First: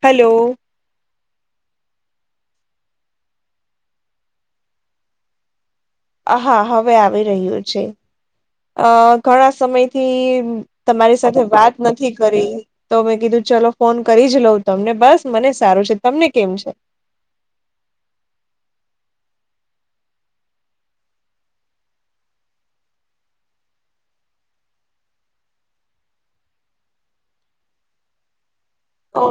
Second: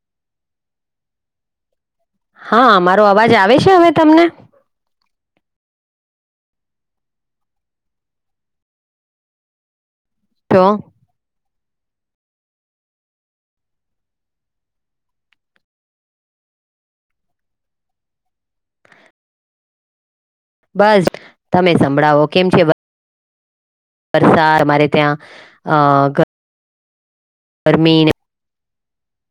Hello. હા અમારો અવાજ આવે છે, હવે તમને. હ હા, હવે આવી રહ્યું છે, અ ઘણા સમય થી, તો તમારી સાથે વાત નથી. કરી તો મેં કીધું ચલો ફોન કરી જ લઉં તમને બસ મને સારું છે, તમને કેમ છે. [inaudible] બસ તમે સંભળાવો કેમ છે. વરસાદ મારે ત્યા અ બરમીને હ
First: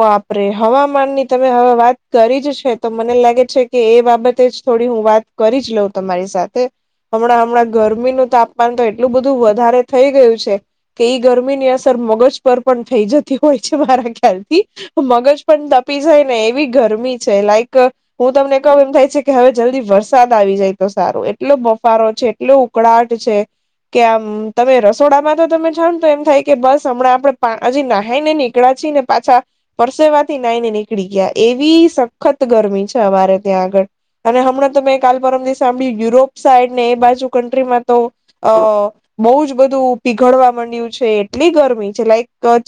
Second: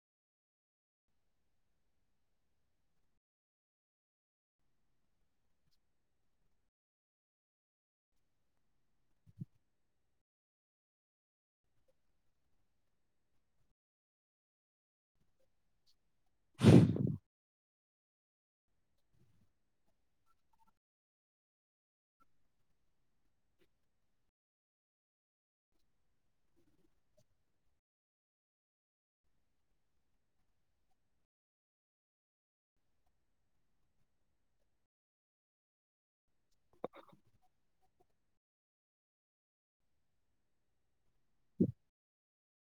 વાપરે હવામાન ની તમે હવે વાત કરી જ છે. તો મને લાગે છે, કે એ બાબતે જ થો થડી હુ, વાત કરી જ લઉ તમારી સાથે હમણા, હમણા ગરમીનુ તાપમાન તો એટલુ બધુ વધારે થઈ ગયુ છે, કે ઈ ગરમી ની અસર મગજ, પર પણ થઈ જતી હોય છે. મારા ખ્યાલથી મગજ પણ તપી જાય ને એવી ગરમી છે, લાઈક હુ તમને કહું એમ થાય છે, કે હવે જલ્દી વરસાદ આવી જાય તો સારો એટલો બફારો છે, એટલો ઉકળાટ છે. કે આમ તમે રસોડામાં તો તમે [unintelligible] ને તો એમ થાય કે બસ હમણાં. નાઈ ને નીકળા [unintelligible] ને પાછા પરસેવાથી નાઈ ને નીકળી ગયા એવી સખત ગરમી છે. તમારે ત્યાં આગળ. અને હમણાં તો મેં કાલ પરમ સાંભળ્યું યુરોપ સાઈડ ને એ બાજુ કન્ટ્રીમાં તો [unintelligible] બઉ જ બધું પીઘળવા માંડ્યું છે એટલી.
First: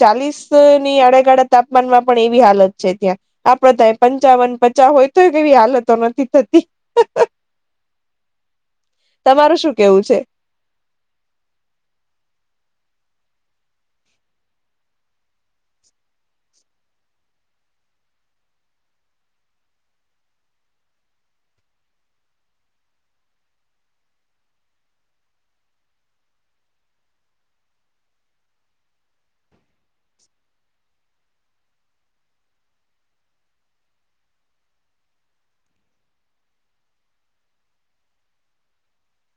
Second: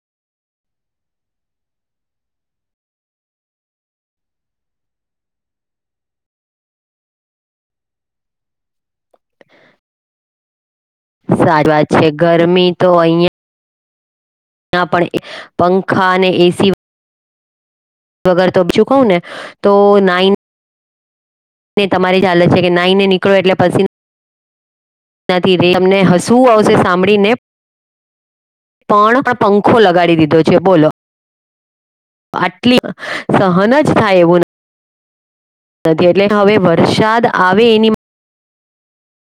ચાલીસ ની આડેગાળા તાપમાનમાં પણ એવી હાલત છે, ત્યાં આપડ થ પંચાવન પચાવન. [unintelligible] કેવી હાલતો નથી થતી. [inaudible] તમારું શું કેવું છે. [unintelligible] વાત છે, ગરમી તો અહિયાં. ત્યાં પણ પંખા અને એસી. વગર તો બીજું કવ ને તો નાઈન. ને તમારી જ હાલત છે, કે નાઈને નીકળો એટલે પછી. [unintelligible] તમને હસવું આવશે સાંભળીને. પણ પંખો લગાડી દીધો છે, બોલો. આટલી સહન જ થાય એવું નથી એટલે હવે વરસાદ આવે એની.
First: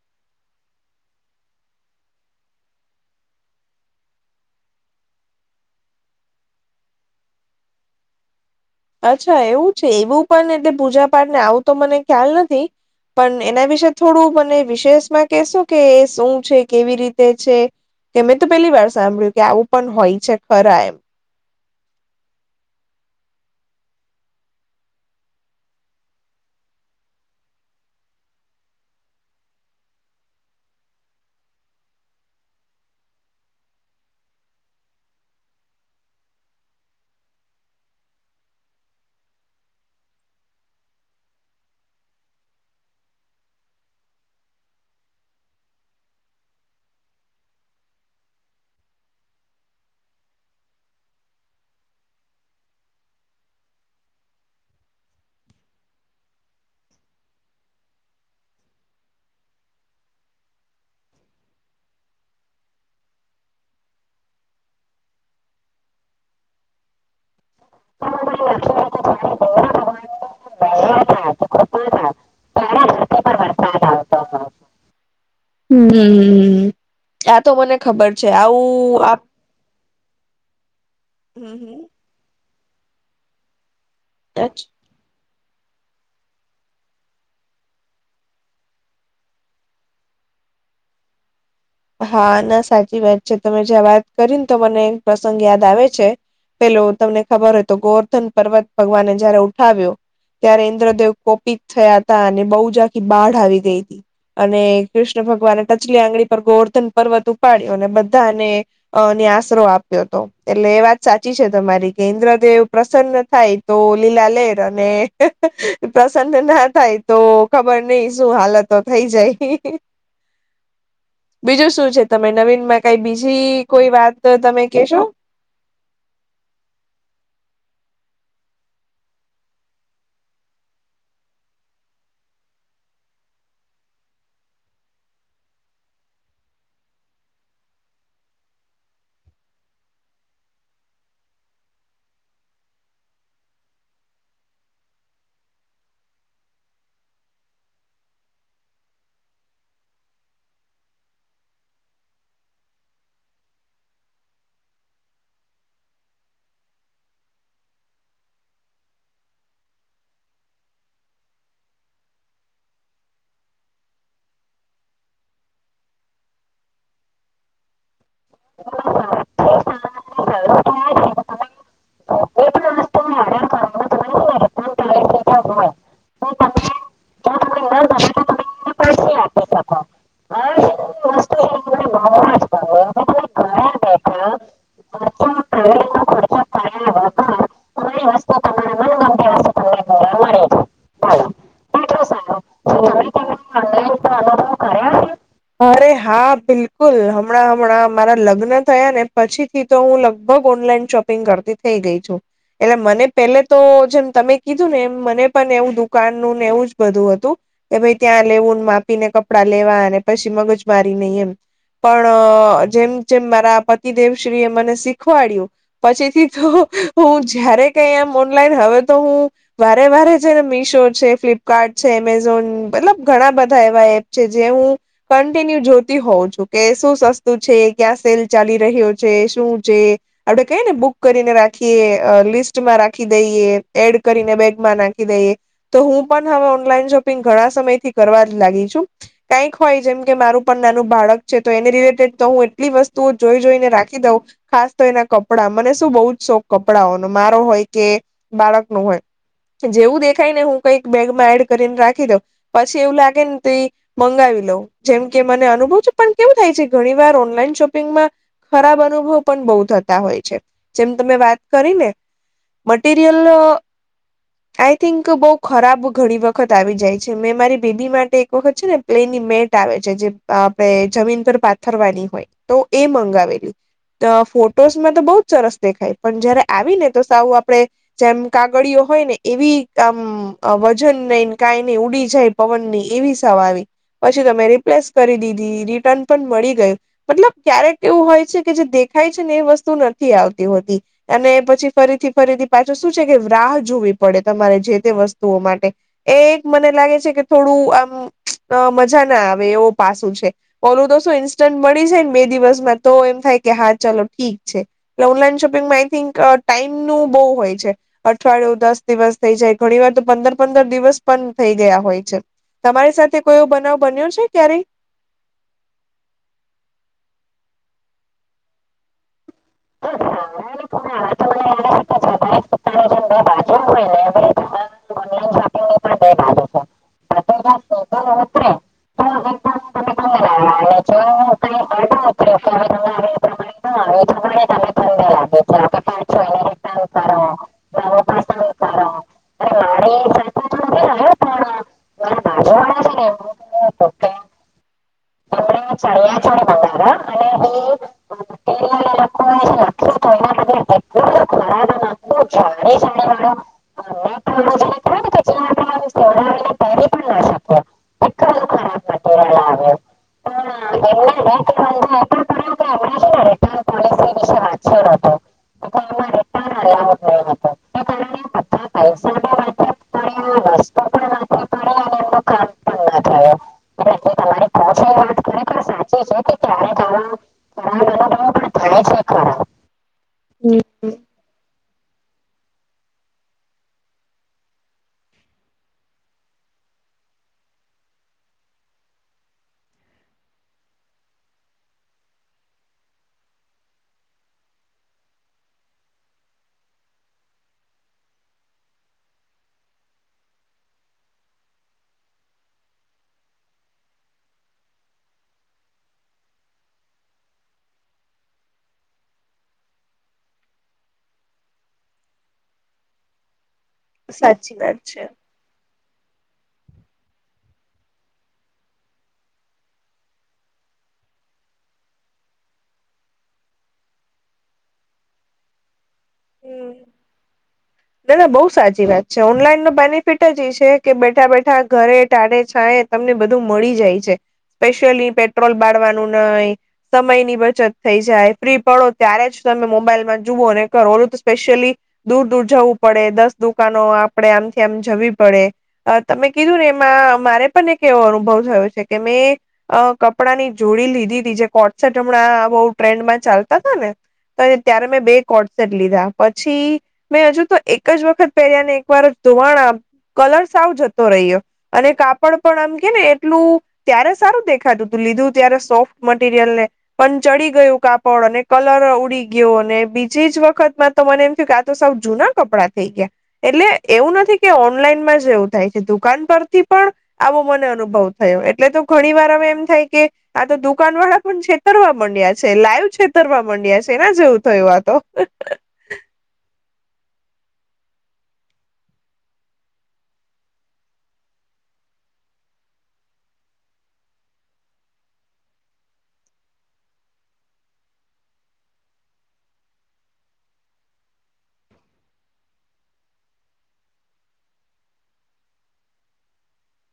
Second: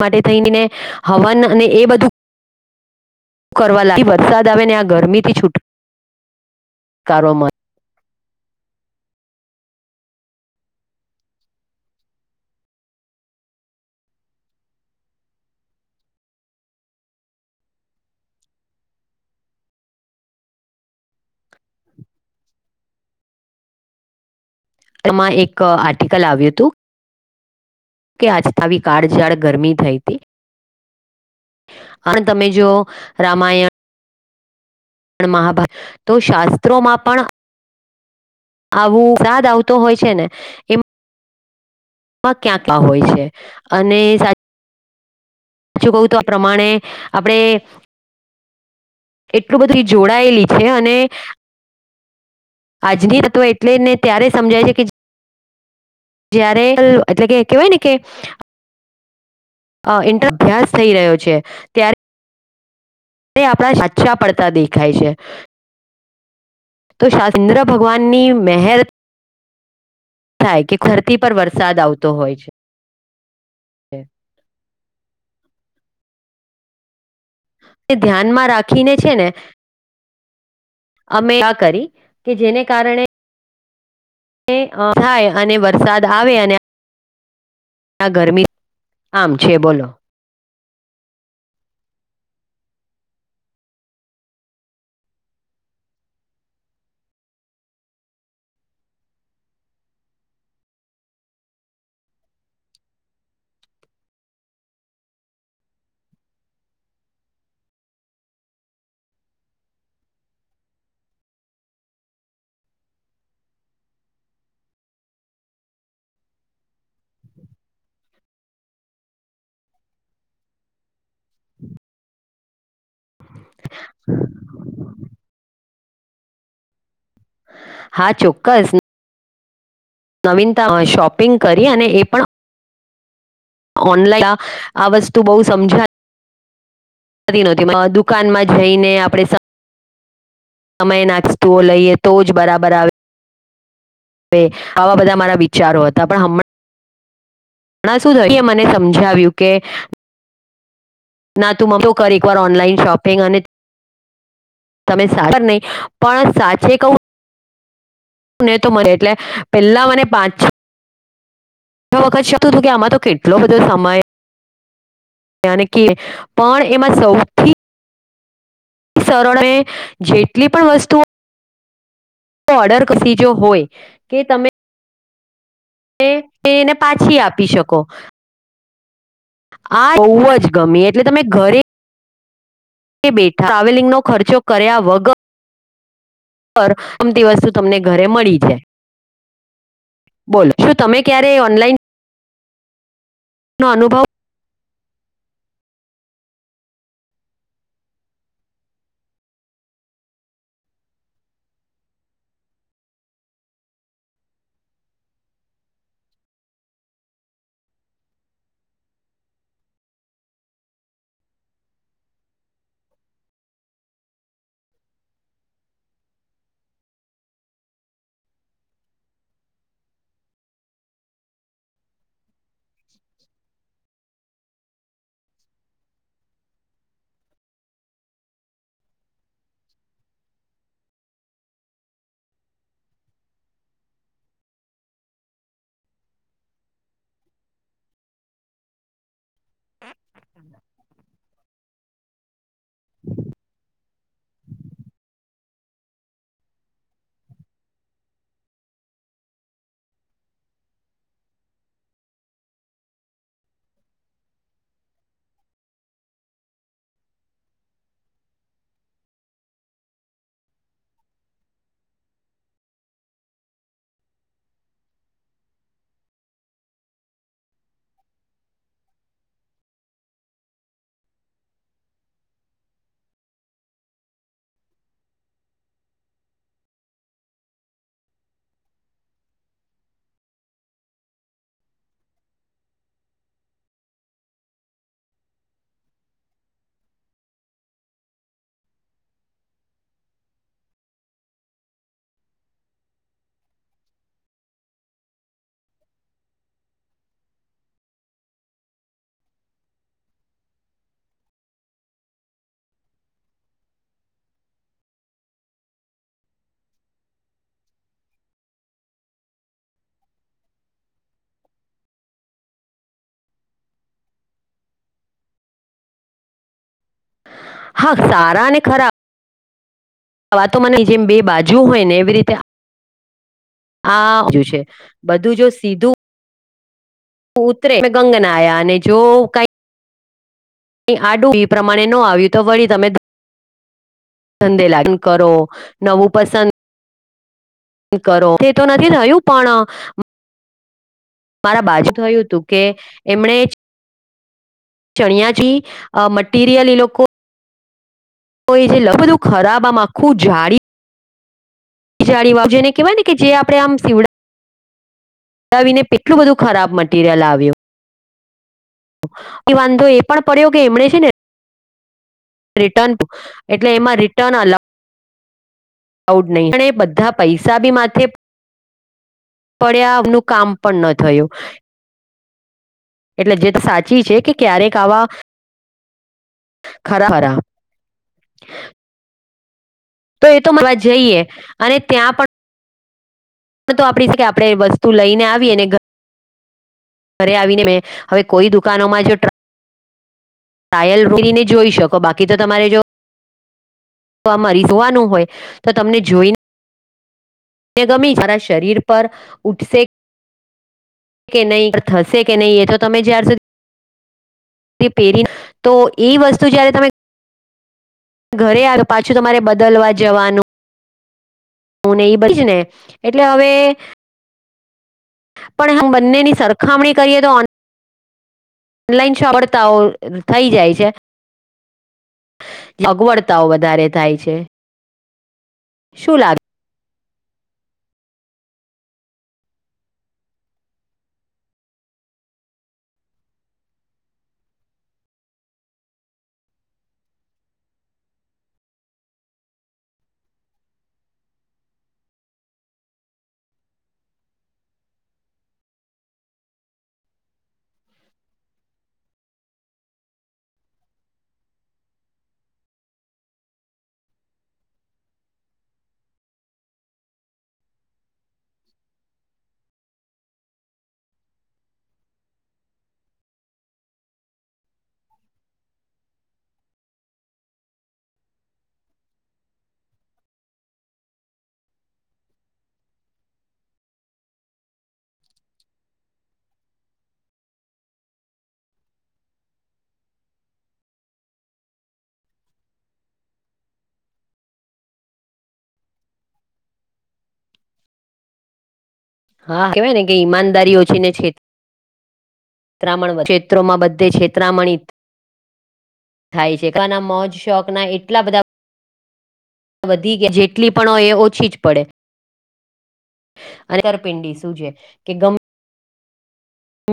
માટે [unintelligible] હવન અને એ બધું. શું કરવા લાગી વરસાદ આવે ને આ ગરમીથી છૂટ. કારોમાં. અચ્છા એવું છે, એવું પણ એટલે પૂજા પાઠ ને આવું તો મને ખ્યાલ નથી. પણ એના વિશે થોડું મને વિશેષમાં કેહેશો કે શું છે, કેવી રીતે છે. કે મેં તો પેલી વાર સાંભળ્યું કે આવું પણ હોય છે, ખરા એમ તેમાં એક આર્ટિકલ આવ્યું હતું. કે આજ થ આવી કાળઝાળ ગરમી થઈ હતી. અને તમે જો રામાયણ. પણ મહાભારત તો શાસ્ત્રોમાં પણ. આવું [unintelligible] આવતો હોય છે, ને એમાં. ક્યાં ક્યા હોય છે, અને સાચ. પાછું કહું તો આ પ્રમાણે આપણે. એટલું બધું જોડાયેલી છે અને. આજની તત્ત્વો એટલે ને ત્યારે સમજાય છે કે. જયારે એટલે કે કેવાય ને કે. અ ઇન્ટર અભ્યાસ થઈ રહ્યો છે ત્યારે. તે આપણા સાચા પડતા દેખાય છે તો. ઇન્દ્ર ભગવાનની મહેર. થાય કે ખરતી પર વરસાદ આવતો હોય છે. હમ્મ હમમ, આ તો મને એ ખબર છે, ધ્યાનમાં રાખીને આવું છે ને અમે આ હમ હમ કરી કે જેને કારણે. થાય અને વરસાદ આવે અને. આ ગરમી આમ છે, બોલો. હા ના સાચી વાત છે, તમે જ્યાં વાત કરીને તો મને એક પ્રસંગ યાદ આવે છે. પેલો તમને ખબર હોય તો ગોવર્ધન પર્વત ભગવાને જયારે ઉઠાવ્યો. ત્યારે ઇન્દ્રદેવ કોપિત થયા હતા અને બહુજખી બાઢ આવી ગઈ હતી. અને કૃષ્ણ ભગવાન ટચલી આંગળી. ગોવર્ધન પર્વત ઉપાડ્યો અને બધાને અ નિયા આશરો આપ્યો હતો એટલે એ વાત સાચી. છે, તમારી કે ઇન્દ્રદેવ પ્રસન્ન થાય તો લીલા લેર અને પ્રસન્ન. ના થાય તો ખબર નઈ શું હાલતો થઈ જાય. [unintelligible] [inaudible] બીજું શું છે તમે નવીનમાં કઈ બીજી કોઈ વાત તમે કેશો? હા ચોક્કસ. નવીનતા શોપિંગ કરી અને એ પણ. ઓનલાઈન આ વસ્તુ બહુ સમજાય. તી નહોતી દુકાનમાં જઈને આપણે. સમય નાસ્તુઓ લઈએ તો જ બરાબર આવે‌‌. હવે આવા બધા મારા વિચારો હતા પણ હમણાં. ઘણા શું થયું એ મને સમજાવ્યું કે. ના તું મતો કર એકવાર ઓનલાઈન શોપિંગ અને. તમે સાર નહી પણ સાચે કવું. શું ને તો મને એટલે પેલા મને પાંચ છે. હ વખત શકતું હતું કે આમાં તો કેટલો બધો સમય. કે પણ એમાં સૌથી. શરળોએ બોલો કેટલું જેટલી સારું તમે પણ તમે વસ્તુઓ. ઓનલાઈન ઓર્ડર કસીજો હોય કે તમે. એ એને પાછી આપી શકો. આ બહુ જ ગમે એટલે તમે ઘરે તે બેઠા ટ્રાવેલિંગનો ખર્ચો કર્યા વગર. પર અમતી વસ્તુ તમને ઘરે મળી જાય.. બોલો શું તમે ક્યારેય ઓનલાઈન. નો અનુભવ. કર્યા છે અરે હા બિલકુલ હમણાં હમણાં મારા લગ્ન થયા ને પછી થી તો હું લગભગ ઓનલાઈન. શોપિંગ કરતી થઈ ગઈ છું. એટલે મને પેલે તો જેમ તમે કીધું ને એમ મને પણ એવું દુકાનનું ને એવું જ બધું હતું. કે ભઈ ત્યાં લેવુંને માપીને કપડાં લેવા અને પછી મગજ મારી નઇ એમ. પણ જેમ જેમ મારા પતિદેવશ્રી એ મને શીખવાડ્યું, પછીથી તો. હું જયારે કઈ એમ ઓનલાઈન હવે તો હું વારે વારે છેને મીશો છે ફ્લિપકાર્ટ. ઘણા બધા એવા એ છે જે હું. જોતી હોઉ છું કે શું સસ્તું છે ક્યાં સેલ ચાલી રહ્યો છે શું છે. આપડે કઈ ને બુક કરીને રાખીએ લિસ્ટમાં રાખી દઈએ એડ કરીને બેગ માં નાખી દઈએ. તો હું પણ હવે ઓનલાઈ શપિંગ ઘણા સમયથી કરવા જ લાગી છું કઈક હોય જેમ કે મારું પણ નાનું બાળક છે તો એની રીલેટેડ તો હું એટલી વસ્તુઓ જોઈ જોઈને રાખી દઉં ખાસ તો એના કપડા મને શું બહુ જ શોખ કપડાઓનો. મારો હોય કે બાળક નું હોય. જેવું દેખાય ને હું કઈક બેગમાં એડ કરીને રાખી દઉ પછી એવું લાગે ને તો મંગાવી લઉં. જેમ કે મને અનુભવ છે પણ કેવું થાય છે ઘણી વાર ઓનલાઈન શોપિંગમાં ખરાબ અનુભવ પણ બહુ થતા હોય છે જેમ તમે વાત કરી ને. મટીીરયલ્. આઈ થિંક બહ ખરાબ ઘણી વખત આવી જાય છે મેં મારી બેબી માટે એક વખત છે ને પ્લેનની મેટ. આવે છે જે આપણે જમીન પર પાથરવાની હોય તો એ મંગાવેલી. ફોટોસમાં તો બહ જ સરસ દેખાય પણ જયારે આવી ને તો સાવ આપણે જેમ કાગળઓ. હોય ને એવી આ વજન નહીને કઈ નઈ ઉડી જાય પવન ની એવી સા આવી પછી. પ તમે રિપ્લેસ કરી દીધી રિટર્ન પણ મળી ગયું મતલબ ક્યારેક એવું હોય છે કે જે દેખાય. ને એ વસ્તુ નથી આવતી હોતી અને પછી ફરીથી ફરીથી પાછો શું છે કે રાહ જોવી પડ. તમા જે તે વસ્તુઓ માટે એ એક મને લાગે છે કે થોડું આમ મા. આવે એવું પાસું છે ઓલું તો શું ઇન્ટન મળી જાયને બે દિવસમાં તો એમ થાય કે હા ચાલો ઠીક છે એલે ઓનલાઈન શોપિંગમાં આઈ થિંક ટાઈમ નું બહુ હોય છે અઠવાડિયું દસ દિવસ થઈ જાય ઘણી વાર તો પંદર પંદર દિવસ પણ થઈ ગયા હોય છે તમારી સાથે કોઈ એવું બનાવ બનયો છે ક્યારે હા સારા ને ખરાબ. મારી સાથે આ વાતો મને જેમ બે તો નથી બાજુ રહ્યો હોય ને એવી રીતે પણ હાજુ છે બધું જો સીધું ઉતરે ગંગા નાયા અને જો કઈ અહીં આ ડું એ પ્રમાણે ન આવ્યું તો વળી તમે [unintelligible] કરો નવું પસંદ કરો એ તો નથી થયું પણ મારા બાજુ થયું હતું કે એમણે છે ને ચણિયા થી એમણે ચણિયા ચોળી મટિરિયલ એ મંગાવ્યા અને લોકો એ તો એ જે મટીરિયલ [unintelligible] લોકોએ જે ખરાબ લખ્યું આમાં હતું આખું એના બદલે જાળી. એટલું બધું ખરાબ અને આટલું જાળી જેને જાડી કહેવાય ને કે જે સાડીવાળું આપડે આમ શિવડા નેટ વાળું જેને કહેવાય ને કે જે આપણે ને આમ એટલું બધું સેવડાવીને ખરાબ પહેરી પણ મટીરીયલ ના આવ્યું. શકીએ એટલું બધું ખરાબ મટીરિયલ એ આવ્યું વાંધો એ પણ પડ્યો કે એમણે ને એમને નેટ વાંધો એટલો પડ્યો કે રિટર્ન એમણે છે ને રિટર્ન એટલે એમાં પોલિસી રિટર્ન વિશે અલાઉ વાંચ્યું નહોતું ગામમાં નહીં રહેતા અણે લાભ બધા થયો હતો પૈસા બી એ માથે કારણે બધા પૈસા બી વાતે પડ્યા નું પડ્યા કામ વસ્તુ પણ ન થયું. વાતે પડી અને એમનું કામ પણ ન થયું એટલે જે સાચી જે છે કે તમારી ક્યારેક પહોંચ એ આવા વાત ખરેખર ખરા ખરા [inaudible] અનુભવો પણ થાય છે [unintelligible] ખરા તો એ તો [unintelligible] હમ જઈએ અને ત્યાં પણ પણ તો આપણી કે આપણે વસ્તુ લઈને આવી અને ઘરે આવીને મેં હવે કોઈ દુકાનોમાં જો ટ્રક ટાયલ રોકીને જોઈ શકો બાકી તો તમારે જો તો આમારી જોવાનું હોય તો તમને જોઈને અને ગમી જરા શરીર પર ઊઠસે કે નહીં થશે કે નહીં એ તો તમે જ્યાર સુધી પેરી તો એ વસ્તુ જયારે તમે ઘરે આવ્યો પાછું તમારે બદલવા જવાનું હું ને એ બધી ને એટલે હવે સાચી વાત છે. પણ હમ, બંનેની સરખામણી કરીએ તો ઓનલાઈન છ, વળતાઓ થઈ જાય છે. અગવડતાઓ વધારે થાય છે. શું લાગે દાદા બઉ સાચી વાત છે, ઓનલાઈન ન બેનિફિટ જ ઈ છે, કે બેઠા બેઠા ઘરે ટાડે છાયે તમને બધું મળી જાય છે. સ્પેશિયલી પેટ્રોલ બાળવાનું નહીિ સમયની બચત થઈ, જાય ફ્રી પડો ત્યારે જ તમે મોબાઈલમાં જુઓ અને કરો ઓલું તો સ્પેશિયલી દૂર દૂર જવું. પડે દસ દુકાનો આપણેે આમથી આમ જવી પડે તમે કીધું ને એમાં મારે પણ કેવો અનુભવ થયો છે કે મેં કપડાંની જોડી લીધી તી જે કોટસેટ હમણાં બહું ટ્રેન્ડ માં ચાલતા ને તો ત્યારે મેં બે કોડ સેટ લીધા પછી મે હજુ તો એક જ વખત પહેર્યા ને એક વાર જ ધોવાણા કલર સાવ જતો રહ્યો અને કાપડ પણ આમ કે ને એટલું ત્યારે સારું દેખાતું તું લીધું ત્યારે સોફ્ટ મટીરિયલ ને પણ ચડી ગયું એવું કાપડ અને કલર ઉડી ગયો અને બીજીજ વખત માં તો મને એમ થયું કે આ તો સા જૂના કપડા થઈ ગયા એટલે એવું નથી કે ઓનલાઈનમાં જ એવું થાય છે દુકાન પરથી પણ મને અનુભવ થયો એટલે તો ઘણી વાર એમ થાય, કે આ તો દુકાન વાળા પણ છે, તરવા માંડિયા જ લાઈવ છેતર મા મંડ્યા છે એના જેવુ થયું તો [inaudible] હા કેવાય ને કે ઈમાનદારી ઓછી ને છે. છેતરામ, ક્ષેત્રોમા બધે છેતરામણી થાય છેના, મોજ શોકના એટલા બધા વધી, જેટલી પણ હોય, એ ઓછી જ પડે અને તરપિંડી શું છે, કે ગમે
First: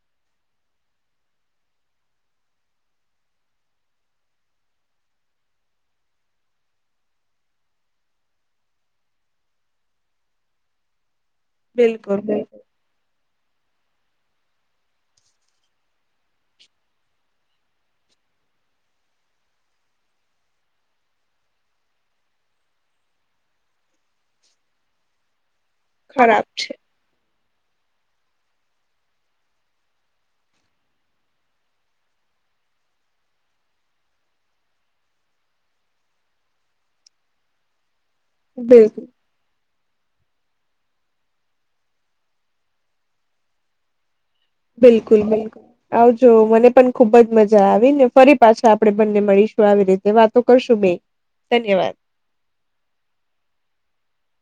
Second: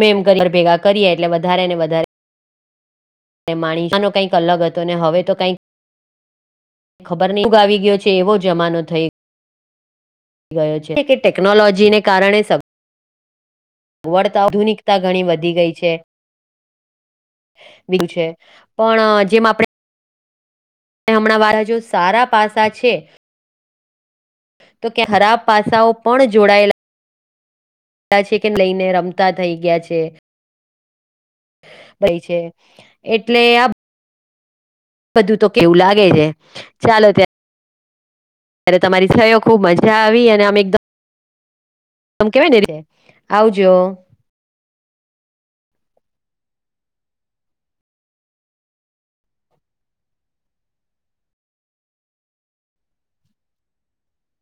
એમ કરી ઘર ભેગા કરીએ, એટલે વધારે ને વધારે માણીનો કંઈક અલગ હતો, ને હવે તો કંઈક ખબર નઈ ઉગ આવી ગયો છે, એવો જમાનો થઈ ગયો છે. ટેકનોલોજીને બિલકુલ કારણે સ. બિલકુલ વડતા આધુનિકતા ઘણી વધી ગઈ છે. બી છે પણ જેમાં આપણેે. અને હમણાં વારા જો સારા પાસા છે. તો કે હરાબ પાસાઓ પણ ખરાબ છે જોડાયેલા. છે કે લઈને રમતા થઈ ગયા છે. ભાઈ છે એટલે આ. બધું તો કેવું લાગે છે ચાલો ત્યાં. ત્યારે બિલકુલ તમારી થયો ખૂબ મજા આવી અને અમે એકદમ. આમ કેવાય નહી રે આવજો. બિલકુલ બિલકુલ આવજો મને પણ ખુબ જ મજા આવી ને ફરી પાછા આપડે બંને મળીશ. આવી રીતે વાતો કરશું બે ધન્યવાદ. [inaudible]